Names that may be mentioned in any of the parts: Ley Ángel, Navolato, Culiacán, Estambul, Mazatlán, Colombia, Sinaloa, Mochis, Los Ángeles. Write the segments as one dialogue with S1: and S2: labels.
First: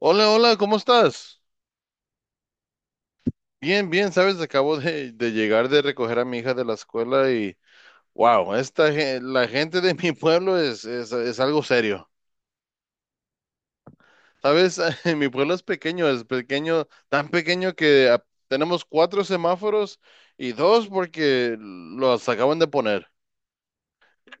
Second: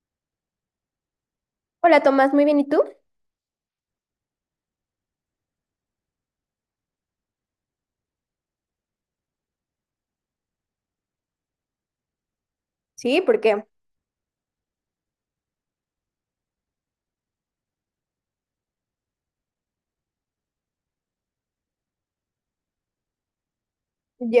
S1: Hola, hola, ¿cómo estás?
S2: Hola Tomás, muy bien, ¿y tú?
S1: Bien, bien, sabes, acabo de llegar de recoger a mi hija de la escuela y wow, la gente de mi pueblo es algo serio.
S2: Sí, ¿por qué?
S1: Sabes, mi pueblo es pequeño, tan pequeño que tenemos cuatro semáforos y dos porque los acaban de poner.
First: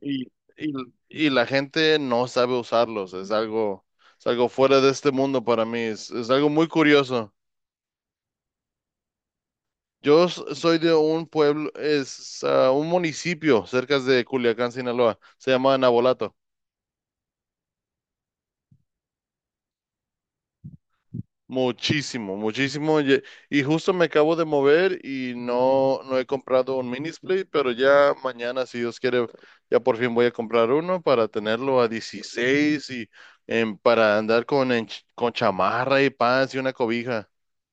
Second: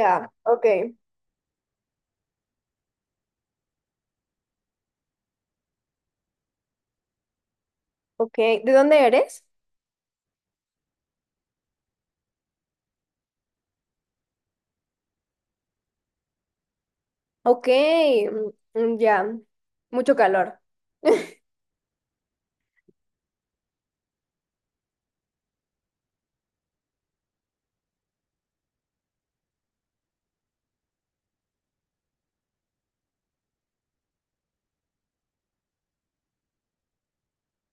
S1: Y,
S2: ok,
S1: y, y la gente no sabe usarlos, es algo fuera de este mundo para mí, es algo muy curioso.
S2: ok. ¿De dónde eres?
S1: Yo soy de un pueblo, es un municipio cerca de Culiacán, Sinaloa. Se llama Navolato.
S2: Ok, mm, mm, ya, mucho calor.
S1: Muchísimo, muchísimo. Y justo me acabo de mover y no, no he comprado un mini split, pero ya mañana, si Dios quiere, ya por fin voy a comprar uno para tenerlo a 16 y para andar con chamarra y pants y una cobija.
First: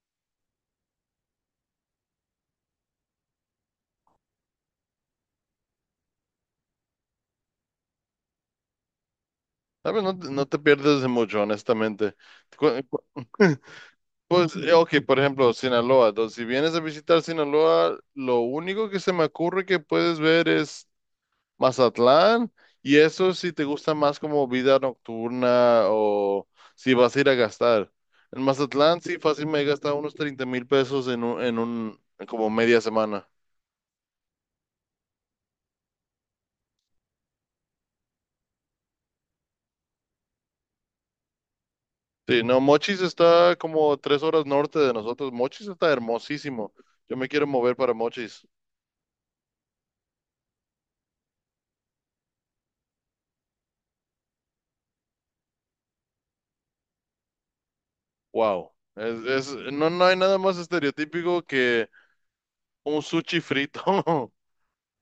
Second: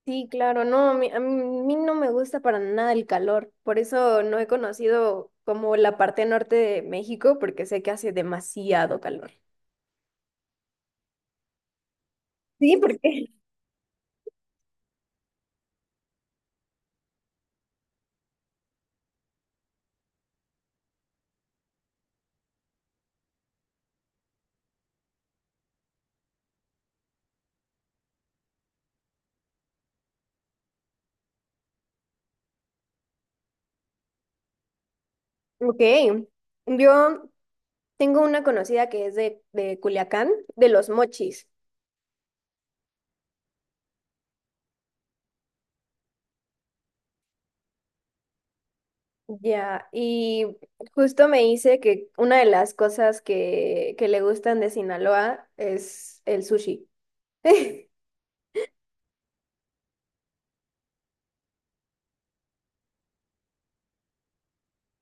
S2: Sí, claro, no, a mí no me gusta para nada el calor, por eso no he conocido como la parte norte de México, porque sé que hace demasiado calor.
S1: ¿Sabes? No, no te pierdes de mucho, honestamente. Cu-
S2: Sí, ¿por
S1: cu-
S2: qué?
S1: Pues, ok, por ejemplo, Sinaloa. Entonces, si vienes a visitar Sinaloa, lo único que se me ocurre que puedes ver es Mazatlán, y eso si te gusta más como vida nocturna o si vas a ir a gastar. En Mazatlán, sí, fácil me he gastado unos 30,000 pesos en un, como media semana.
S2: Ok, yo tengo una conocida que es de Culiacán, de Los Mochis.
S1: Sí, no, Mochis está como 3 horas norte de nosotros. Mochis está hermosísimo. Yo me quiero mover para Mochis.
S2: Ya, y justo me dice que una de las cosas que le gustan de Sinaloa es el sushi.
S1: Wow. No, no hay nada más estereotípico que un sushi frito.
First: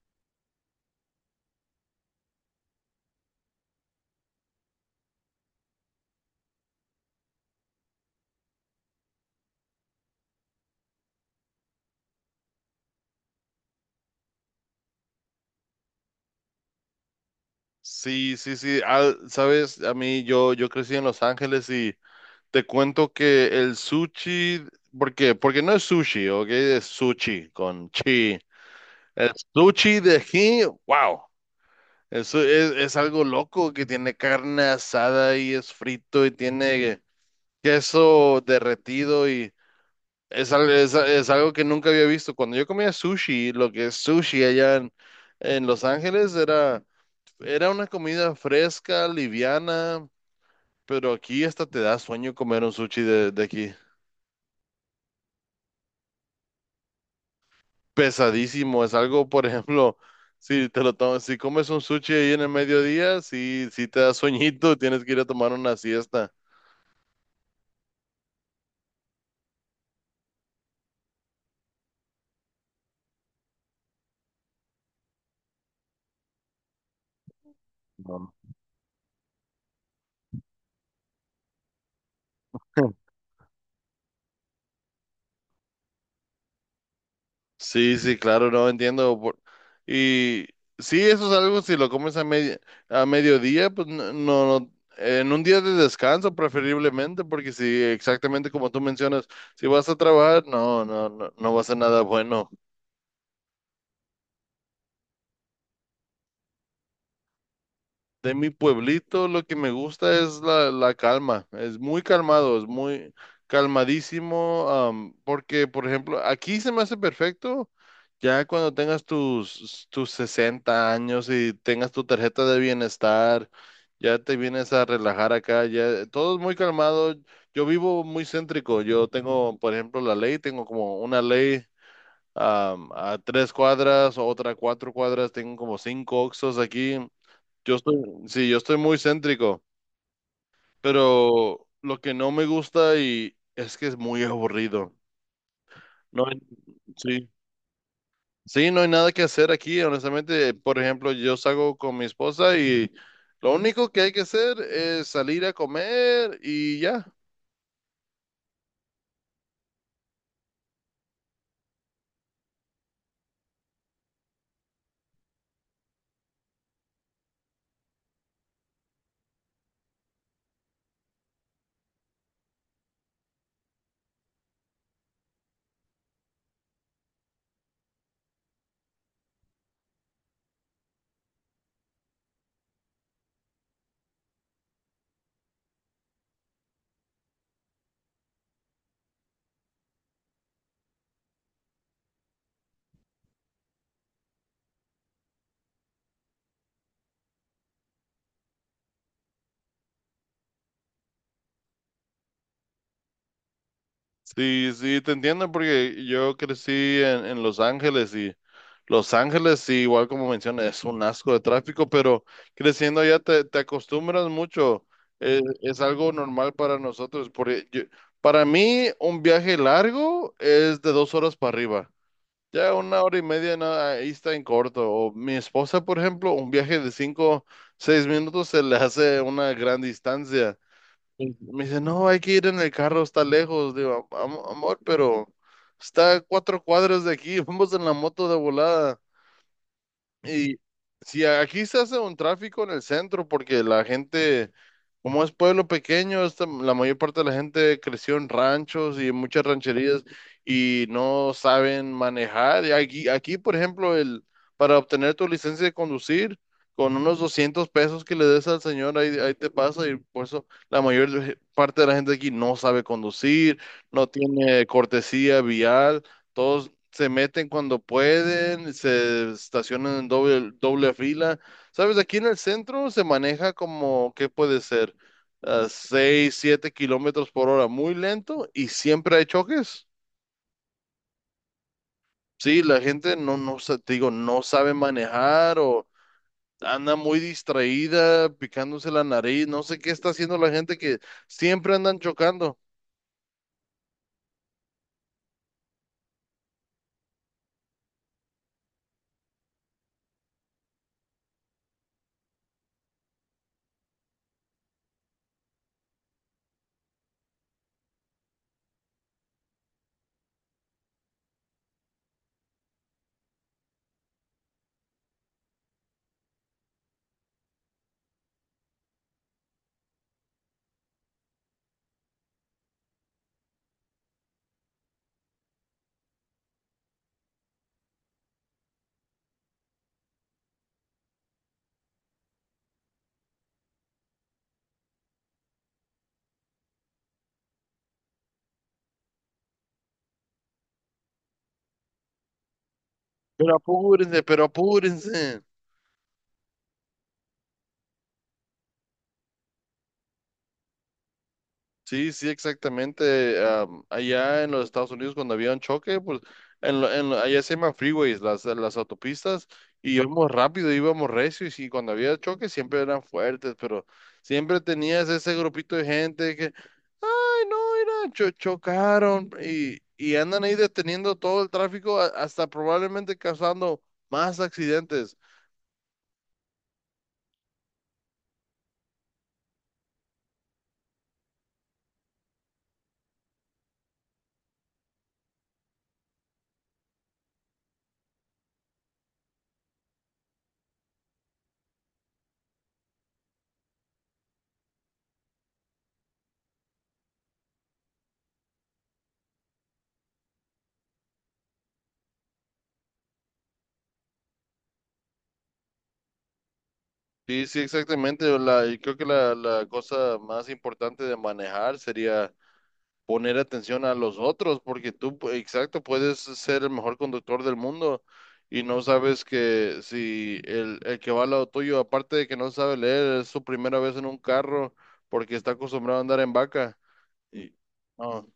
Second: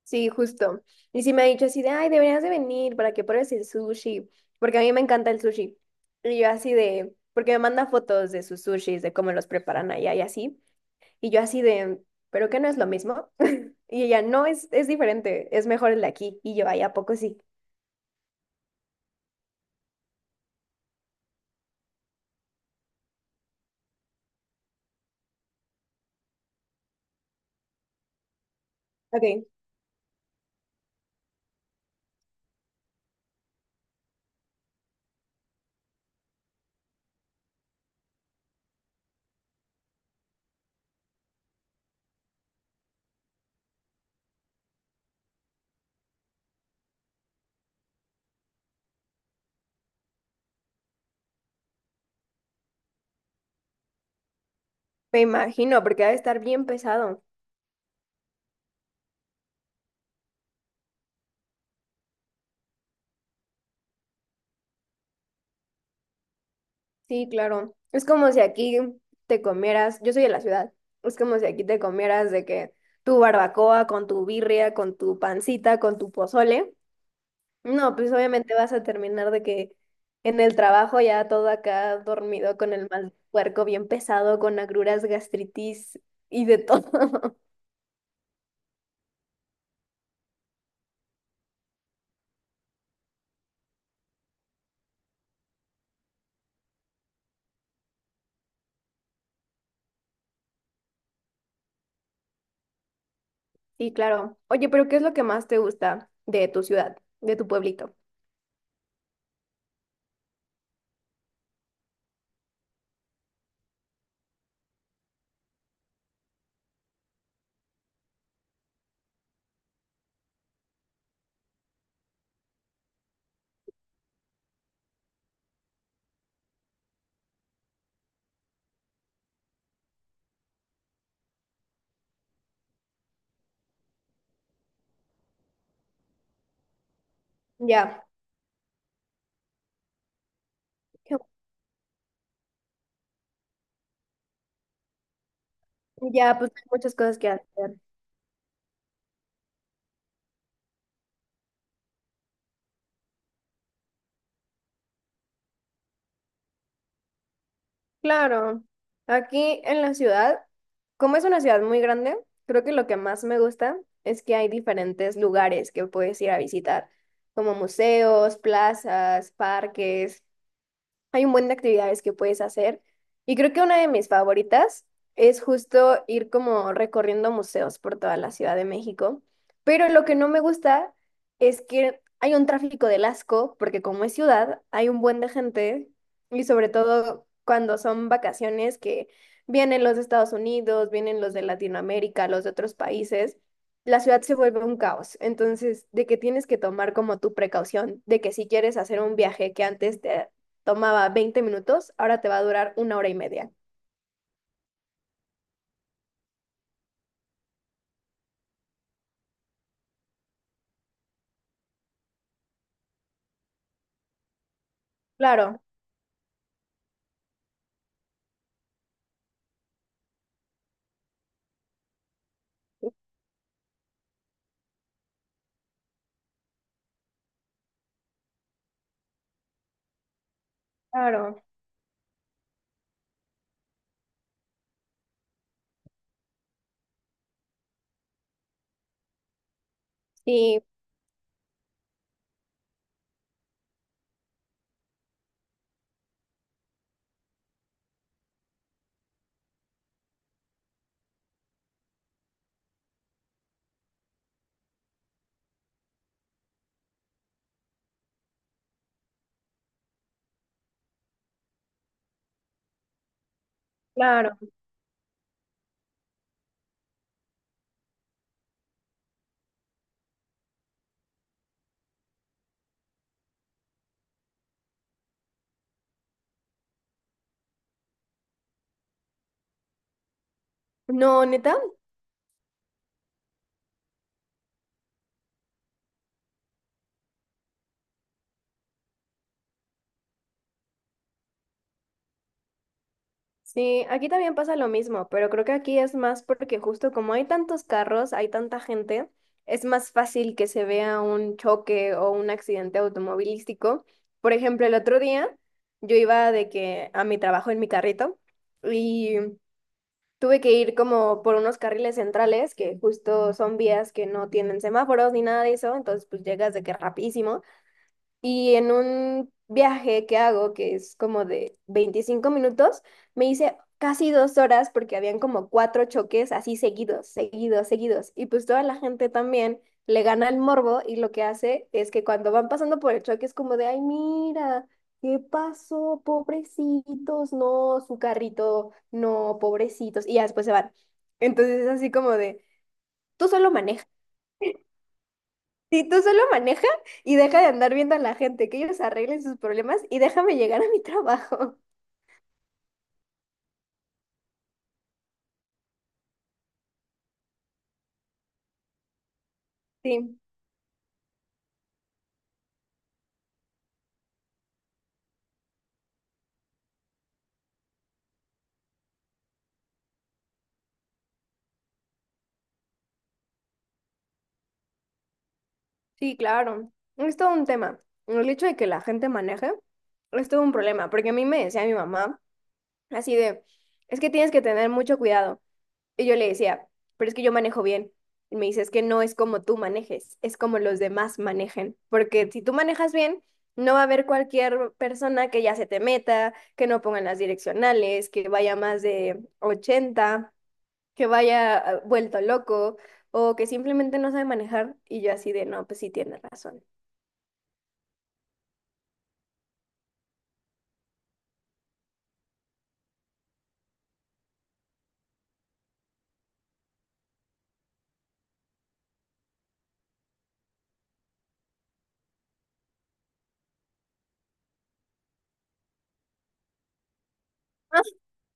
S2: Sí, justo. Y sí me ha dicho así de, ay, deberías de venir para que pruebes el sushi, porque a mí me encanta el sushi. Y yo así de, porque me manda fotos de sus sushis, de cómo los preparan allá y así. Y yo así de, ¿pero qué no es lo mismo? Y ella, no, es diferente, es mejor el de aquí. Y yo, ay, ¿a poco sí?
S1: Sí, sí, sí. Ah, sabes, a mí yo crecí en Los Ángeles y te cuento que el sushi, ¿por qué? Porque no es sushi, ¿ok? Es sushi con chi. El
S2: Ok.
S1: sushi de aquí, wow. Eso es algo loco que tiene carne asada y es frito y tiene queso derretido y es algo que nunca había visto. Cuando yo comía sushi, lo que es sushi allá en, Los Ángeles era una comida fresca, liviana, pero aquí hasta te da sueño comer un sushi de aquí.
S2: Me imagino, porque ha de estar bien pesado.
S1: Pesadísimo, es algo, por ejemplo, si te lo tomas, si comes un sushi ahí en el mediodía, sí, sí te da sueñito, tienes que ir a tomar una siesta.
S2: Sí, claro. Es como si aquí te comieras, yo soy de la ciudad, es como si aquí te comieras de que tu barbacoa con tu birria, con tu pancita, con tu pozole. No, pues
S1: No.
S2: obviamente vas a terminar de que en el trabajo ya todo acá dormido con el mal puerco bien pesado, con agruras, gastritis y de todo.
S1: Sí, sí, claro, no entiendo. Y sí, eso es algo, si lo comes a mediodía, pues no, no, no- en un día de descanso preferiblemente, porque si exactamente como tú mencionas, si vas a trabajar, no, no, no, no va a ser nada bueno.
S2: Sí, claro. Oye, pero ¿qué es lo que más te gusta de tu ciudad, de tu pueblito?
S1: De mi pueblito lo que me gusta es la calma, es muy calmado, es muy calmadísimo, porque por ejemplo, aquí se me hace perfecto ya cuando tengas tus 60 años y tengas tu tarjeta de bienestar, ya te vienes a relajar acá, ya todo es muy calmado, yo vivo muy céntrico, yo tengo por ejemplo la ley, tengo como una ley a 3 cuadras, otra a 4 cuadras, tengo como cinco oxos aquí. Yo estoy,
S2: Ya,
S1: sí, yo estoy muy céntrico, pero lo que no me gusta y es que es muy aburrido. No
S2: ya,
S1: hay-
S2: pues hay muchas cosas
S1: sí.
S2: que hacer.
S1: Sí, no hay nada que hacer aquí, honestamente. Por ejemplo, yo salgo con mi esposa y lo único que hay que hacer es salir a comer y ya.
S2: Claro, aquí en la ciudad, como es una ciudad muy grande, creo que lo que más me gusta es que hay diferentes lugares que puedes ir a visitar, como museos, plazas, parques. Hay un buen de actividades que puedes hacer y creo que una de mis favoritas es justo ir como recorriendo museos por toda la Ciudad de México, pero lo que no me gusta es que hay un tráfico del asco porque como es ciudad hay un buen de gente y sobre todo cuando son vacaciones que vienen los de Estados Unidos, vienen los de Latinoamérica, los de otros países. La ciudad se vuelve un caos, entonces de que tienes que tomar como tu precaución, de que si quieres hacer un viaje que antes te tomaba 20 minutos, ahora te va a durar una hora y media.
S1: Sí, sí, te entiendo porque yo crecí en Los Ángeles y Los Ángeles, sí, igual como mencionas, es un asco de tráfico, pero creciendo allá te acostumbras mucho. Eh,
S2: Claro,
S1: es algo normal para nosotros. Porque para mí, un viaje largo es de 2 horas para arriba. Ya una hora y media, no, ahí está en corto. O mi esposa, por ejemplo, un viaje de 5 o 6 minutos se le hace una gran distancia. Y
S2: claro,
S1: me dice, no, hay que ir en el carro, está lejos. Digo, amor, pero está a 4 cuadras de aquí, vamos en la moto de volada. Y
S2: sí,
S1: si aquí se hace un tráfico en el centro porque la gente, como es pueblo pequeño, la mayor parte de la gente creció en ranchos y en muchas rancherías y no saben manejar. Y aquí, por ejemplo, para obtener tu licencia de conducir, con unos 200 pesos que le des al señor, ahí, ahí te pasa. Y por eso la mayor parte de la gente aquí no sabe conducir, no
S2: claro.
S1: tiene cortesía vial. Todos se meten cuando pueden, se estacionan en doble fila. Sabes, aquí en el centro se maneja como, ¿qué puede ser? A 6, 7 kilómetros por hora, muy lento y siempre hay choques.
S2: No, neta,
S1: Sí, la gente no, no, te digo, no sabe manejar o anda muy distraída, picándose la nariz, no sé qué está haciendo la gente que siempre andan chocando.
S2: sí, aquí también pasa lo mismo, pero creo que aquí es más porque justo como hay tantos carros, hay tanta gente, es más fácil que se vea un choque o un accidente automovilístico. Por ejemplo, el otro día yo iba de que a mi trabajo en mi carrito. Y tuve que ir como por unos carriles centrales, que justo son vías que no tienen semáforos ni nada de eso, entonces pues llegas de que rapidísimo. Y en un viaje que hago, que es como de 25 minutos, me hice casi 2 horas porque habían como cuatro choques así seguidos, seguidos, seguidos. Y pues toda la gente también le gana el morbo y lo que hace es que cuando van pasando por el choque es como de, ay, mira, ¿qué pasó? Pobrecitos, no, su carrito, no, pobrecitos. Y ya después se van. Entonces es así como de, tú
S1: Pero
S2: solo manejas
S1: apúrense, pero apúrense.
S2: si tú solo maneja y deja de andar viendo a la gente, que ellos arreglen sus problemas y déjame llegar a mi trabajo.
S1: Sí, sí, exactamente. Allá en los Estados Unidos cuando había un choque, pues allá se llaman freeways, las autopistas, y
S2: Sí,
S1: íbamos rápido, íbamos recio y sí, cuando había choques siempre eran fuertes, pero siempre tenías ese grupito de gente que, ay, no, mira, chocaron y andan ahí deteniendo todo el tráfico hasta probablemente causando más accidentes.
S2: sí, claro. Es todo un tema. El hecho de que la gente maneje es todo un problema, porque a mí me decía mi mamá así de, es que tienes que tener mucho cuidado. Y yo le decía, pero es que yo manejo bien. Y me dice, es que no es como tú manejes, es como los demás manejen. Porque si tú manejas bien, no va a haber cualquier persona que ya se te meta, que no pongan las direccionales, que vaya más de 80, que vaya vuelto loco o que simplemente no sabe manejar. Y yo así de, no, pues sí tiene razón.
S1: Sí, sí, exactamente. Y creo que la cosa más importante de manejar sería poner atención a los otros, porque tú, exacto, puedes ser el mejor conductor del mundo y no sabes que si el que va al lado tuyo, aparte de que no sabe leer, es su primera vez en un carro porque está acostumbrado a andar en vaca. Y
S2: Ah,
S1: no,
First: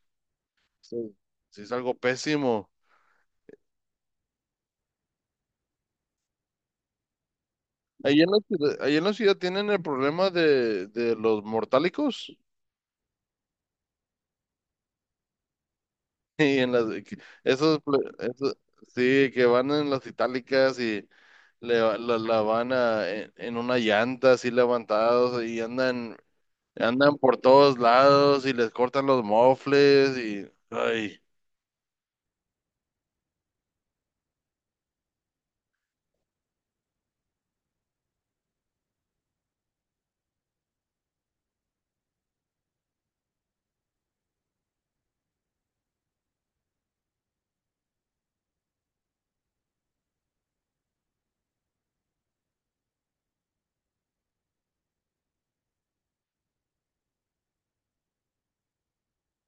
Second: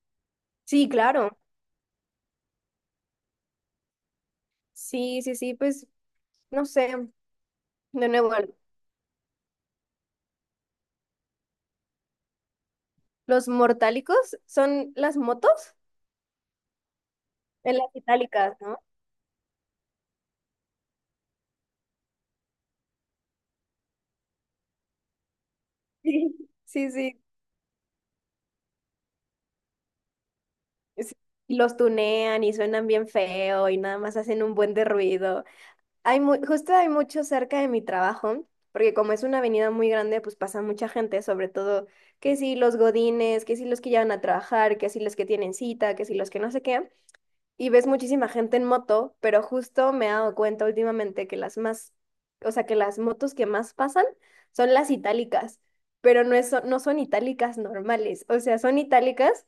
S2: sí,
S1: sí,
S2: claro.
S1: sí es algo pésimo.
S2: Sí, sí, sí, pues no sé. De
S1: Ahí
S2: nuevo,
S1: en la ciudad, ahí en la ciudad tienen el problema de los mortálicos
S2: los mortálicos son las motos
S1: y en las,
S2: en
S1: esos,
S2: las
S1: pl- esos,
S2: itálicas, no.
S1: sí, que van en las itálicas y la van en una llanta así levantados y andan,
S2: Sí, sí,
S1: andan
S2: sí.
S1: por todos lados y les cortan los mofles y,
S2: Sí.
S1: ay,
S2: Y los tunean y suenan bien feo y nada más hacen un buen de ruido. Justo hay mucho cerca de mi trabajo, porque como es una avenida muy grande, pues pasa mucha gente, sobre todo que si los godines, que si los que llevan a trabajar, que si los que tienen cita, que si los que no sé qué. Y ves muchísima gente en moto, pero justo me he dado cuenta últimamente que las más, o sea, que las motos que más pasan son las itálicas, pero no es, no son itálicas normales, o sea, son itálicas.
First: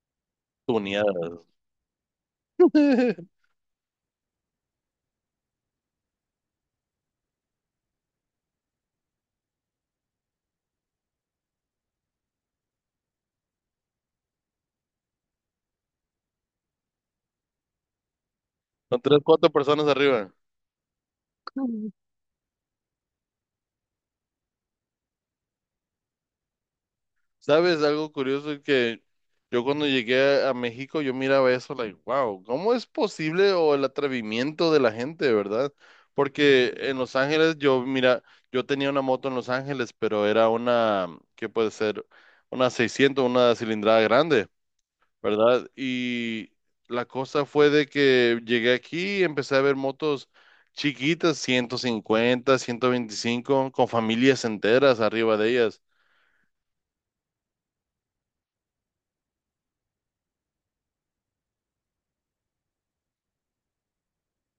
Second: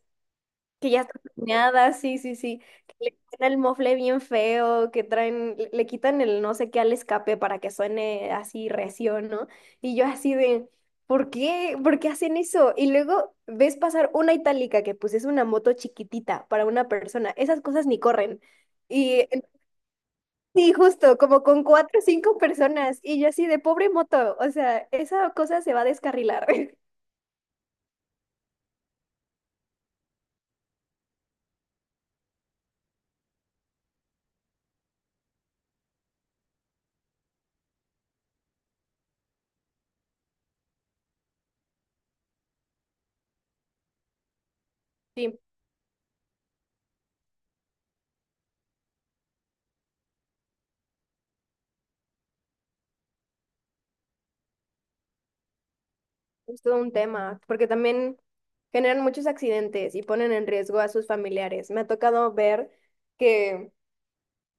S2: Que ya está
S1: tuneada.
S2: tuneada, sí, sí, sí. Que le quitan el mofle bien feo, que traen, le quitan el no sé qué al escape para que suene así recio, ¿no? Y yo así de, ¿por qué? ¿Por qué hacen eso? Y luego ves pasar una itálica que pues es una moto chiquitita para una persona. Esas cosas ni corren.
S1: Son tres,
S2: Y en-
S1: cuatro personas arriba.
S2: sí, justo, como con cuatro o cinco personas. Y yo así de, pobre moto, o sea, esa cosa se va a descarrilar.
S1: ¿Sabes? Algo curioso es que yo cuando llegué a México, yo miraba eso, like, wow, ¿cómo es posible? O el atrevimiento de la gente, ¿verdad? Porque en Los Ángeles, yo, mira, yo tenía una moto en Los Ángeles, pero era una, ¿qué puede ser? Una 600, una cilindrada grande.
S2: Sí.
S1: ¿Verdad? Y la cosa fue de que llegué aquí y empecé a ver motos chiquitas, 150, 125, con familias enteras arriba de ellas.
S2: Es todo un tema, porque también generan muchos accidentes y ponen en riesgo a sus familiares. Me ha tocado ver que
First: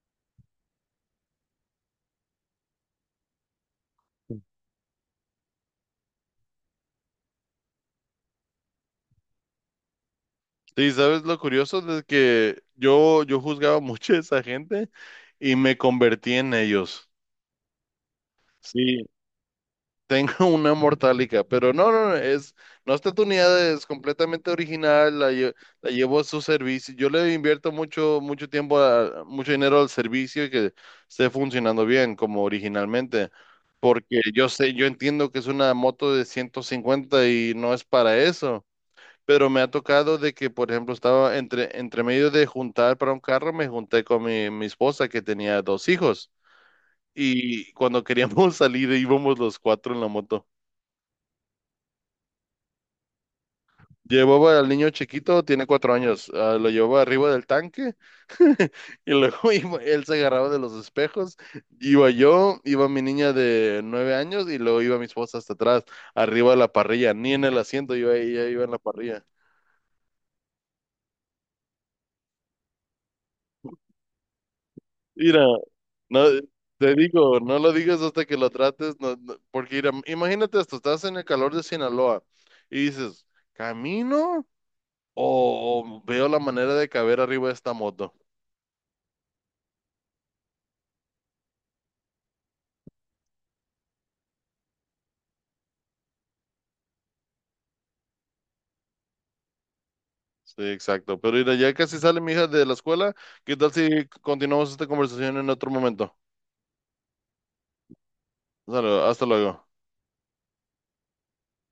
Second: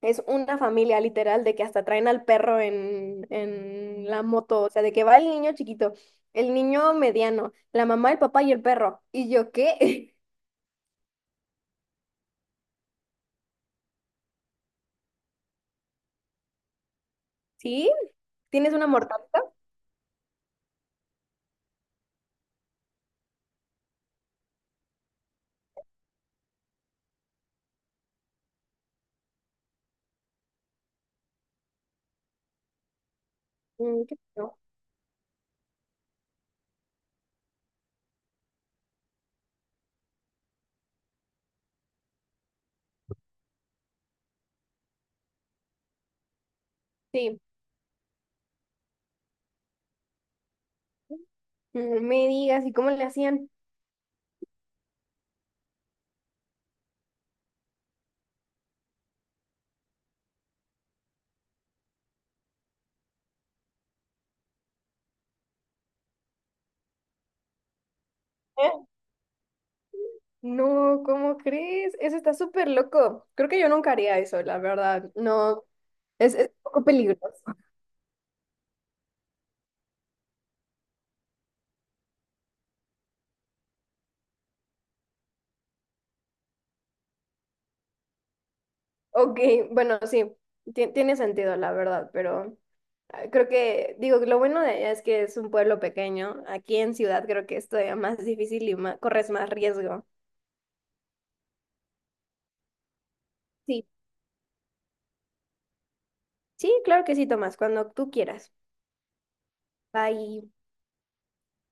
S2: es una familia literal de que hasta traen al perro en la moto, o sea, de que va el niño chiquito, el niño mediano, la mamá, el papá y el perro. ¿Y yo qué?
S1: Y sabes lo curioso de que yo juzgaba mucho a esa gente y me convertí en ellos.
S2: ¿Sí? ¿Tienes una
S1: Sí.
S2: mortal?
S1: Tengo una mortálica, pero no, no, no, es, no está tuneada, es completamente original, la llevo a su servicio. Yo le invierto mucho, mucho tiempo, mucho dinero al servicio y que esté funcionando bien como originalmente,
S2: Mm, qué
S1: porque yo
S2: feo.
S1: sé, yo entiendo que es una moto de 150 y no es para eso, pero me ha tocado de que, por ejemplo, estaba entre medio de juntar para un carro, me junté con mi esposa que tenía dos hijos.
S2: Sí.
S1: Y cuando queríamos salir, íbamos los cuatro en la moto.
S2: Mm, me digas, ¿y cómo le hacían?
S1: Llevaba al niño chiquito, tiene 4 años, lo llevaba arriba del tanque y luego él se agarraba de los espejos, iba yo, iba mi niña de 9 años y luego iba mi esposa hasta atrás, arriba de la parrilla, ni en el asiento, yo ella iba en
S2: ¿Eh?
S1: la parrilla.
S2: No, ¿cómo crees? Eso está súper loco. Creo que yo nunca haría eso, la verdad.
S1: Mira,
S2: No.
S1: no,
S2: Es un poco
S1: te
S2: peligroso.
S1: digo, no lo digas hasta que lo trates, no, porque mira, imagínate esto, estás en el calor de Sinaloa y dices, ¿camino o veo la manera de caber arriba de esta moto?
S2: Ok, bueno, sí, tiene sentido, la verdad, pero creo que, digo, lo bueno de allá es que es un pueblo pequeño. Aquí en ciudad creo que es todavía más difícil y corres más riesgo.
S1: Sí, exacto. Pero mira, ya casi sale mi hija de la escuela. ¿Qué tal
S2: Sí,
S1: si continuamos esta conversación en otro momento?
S2: sí, claro que sí, Tomás, cuando tú quieras.
S1: Sale, hasta luego.
S2: Bye.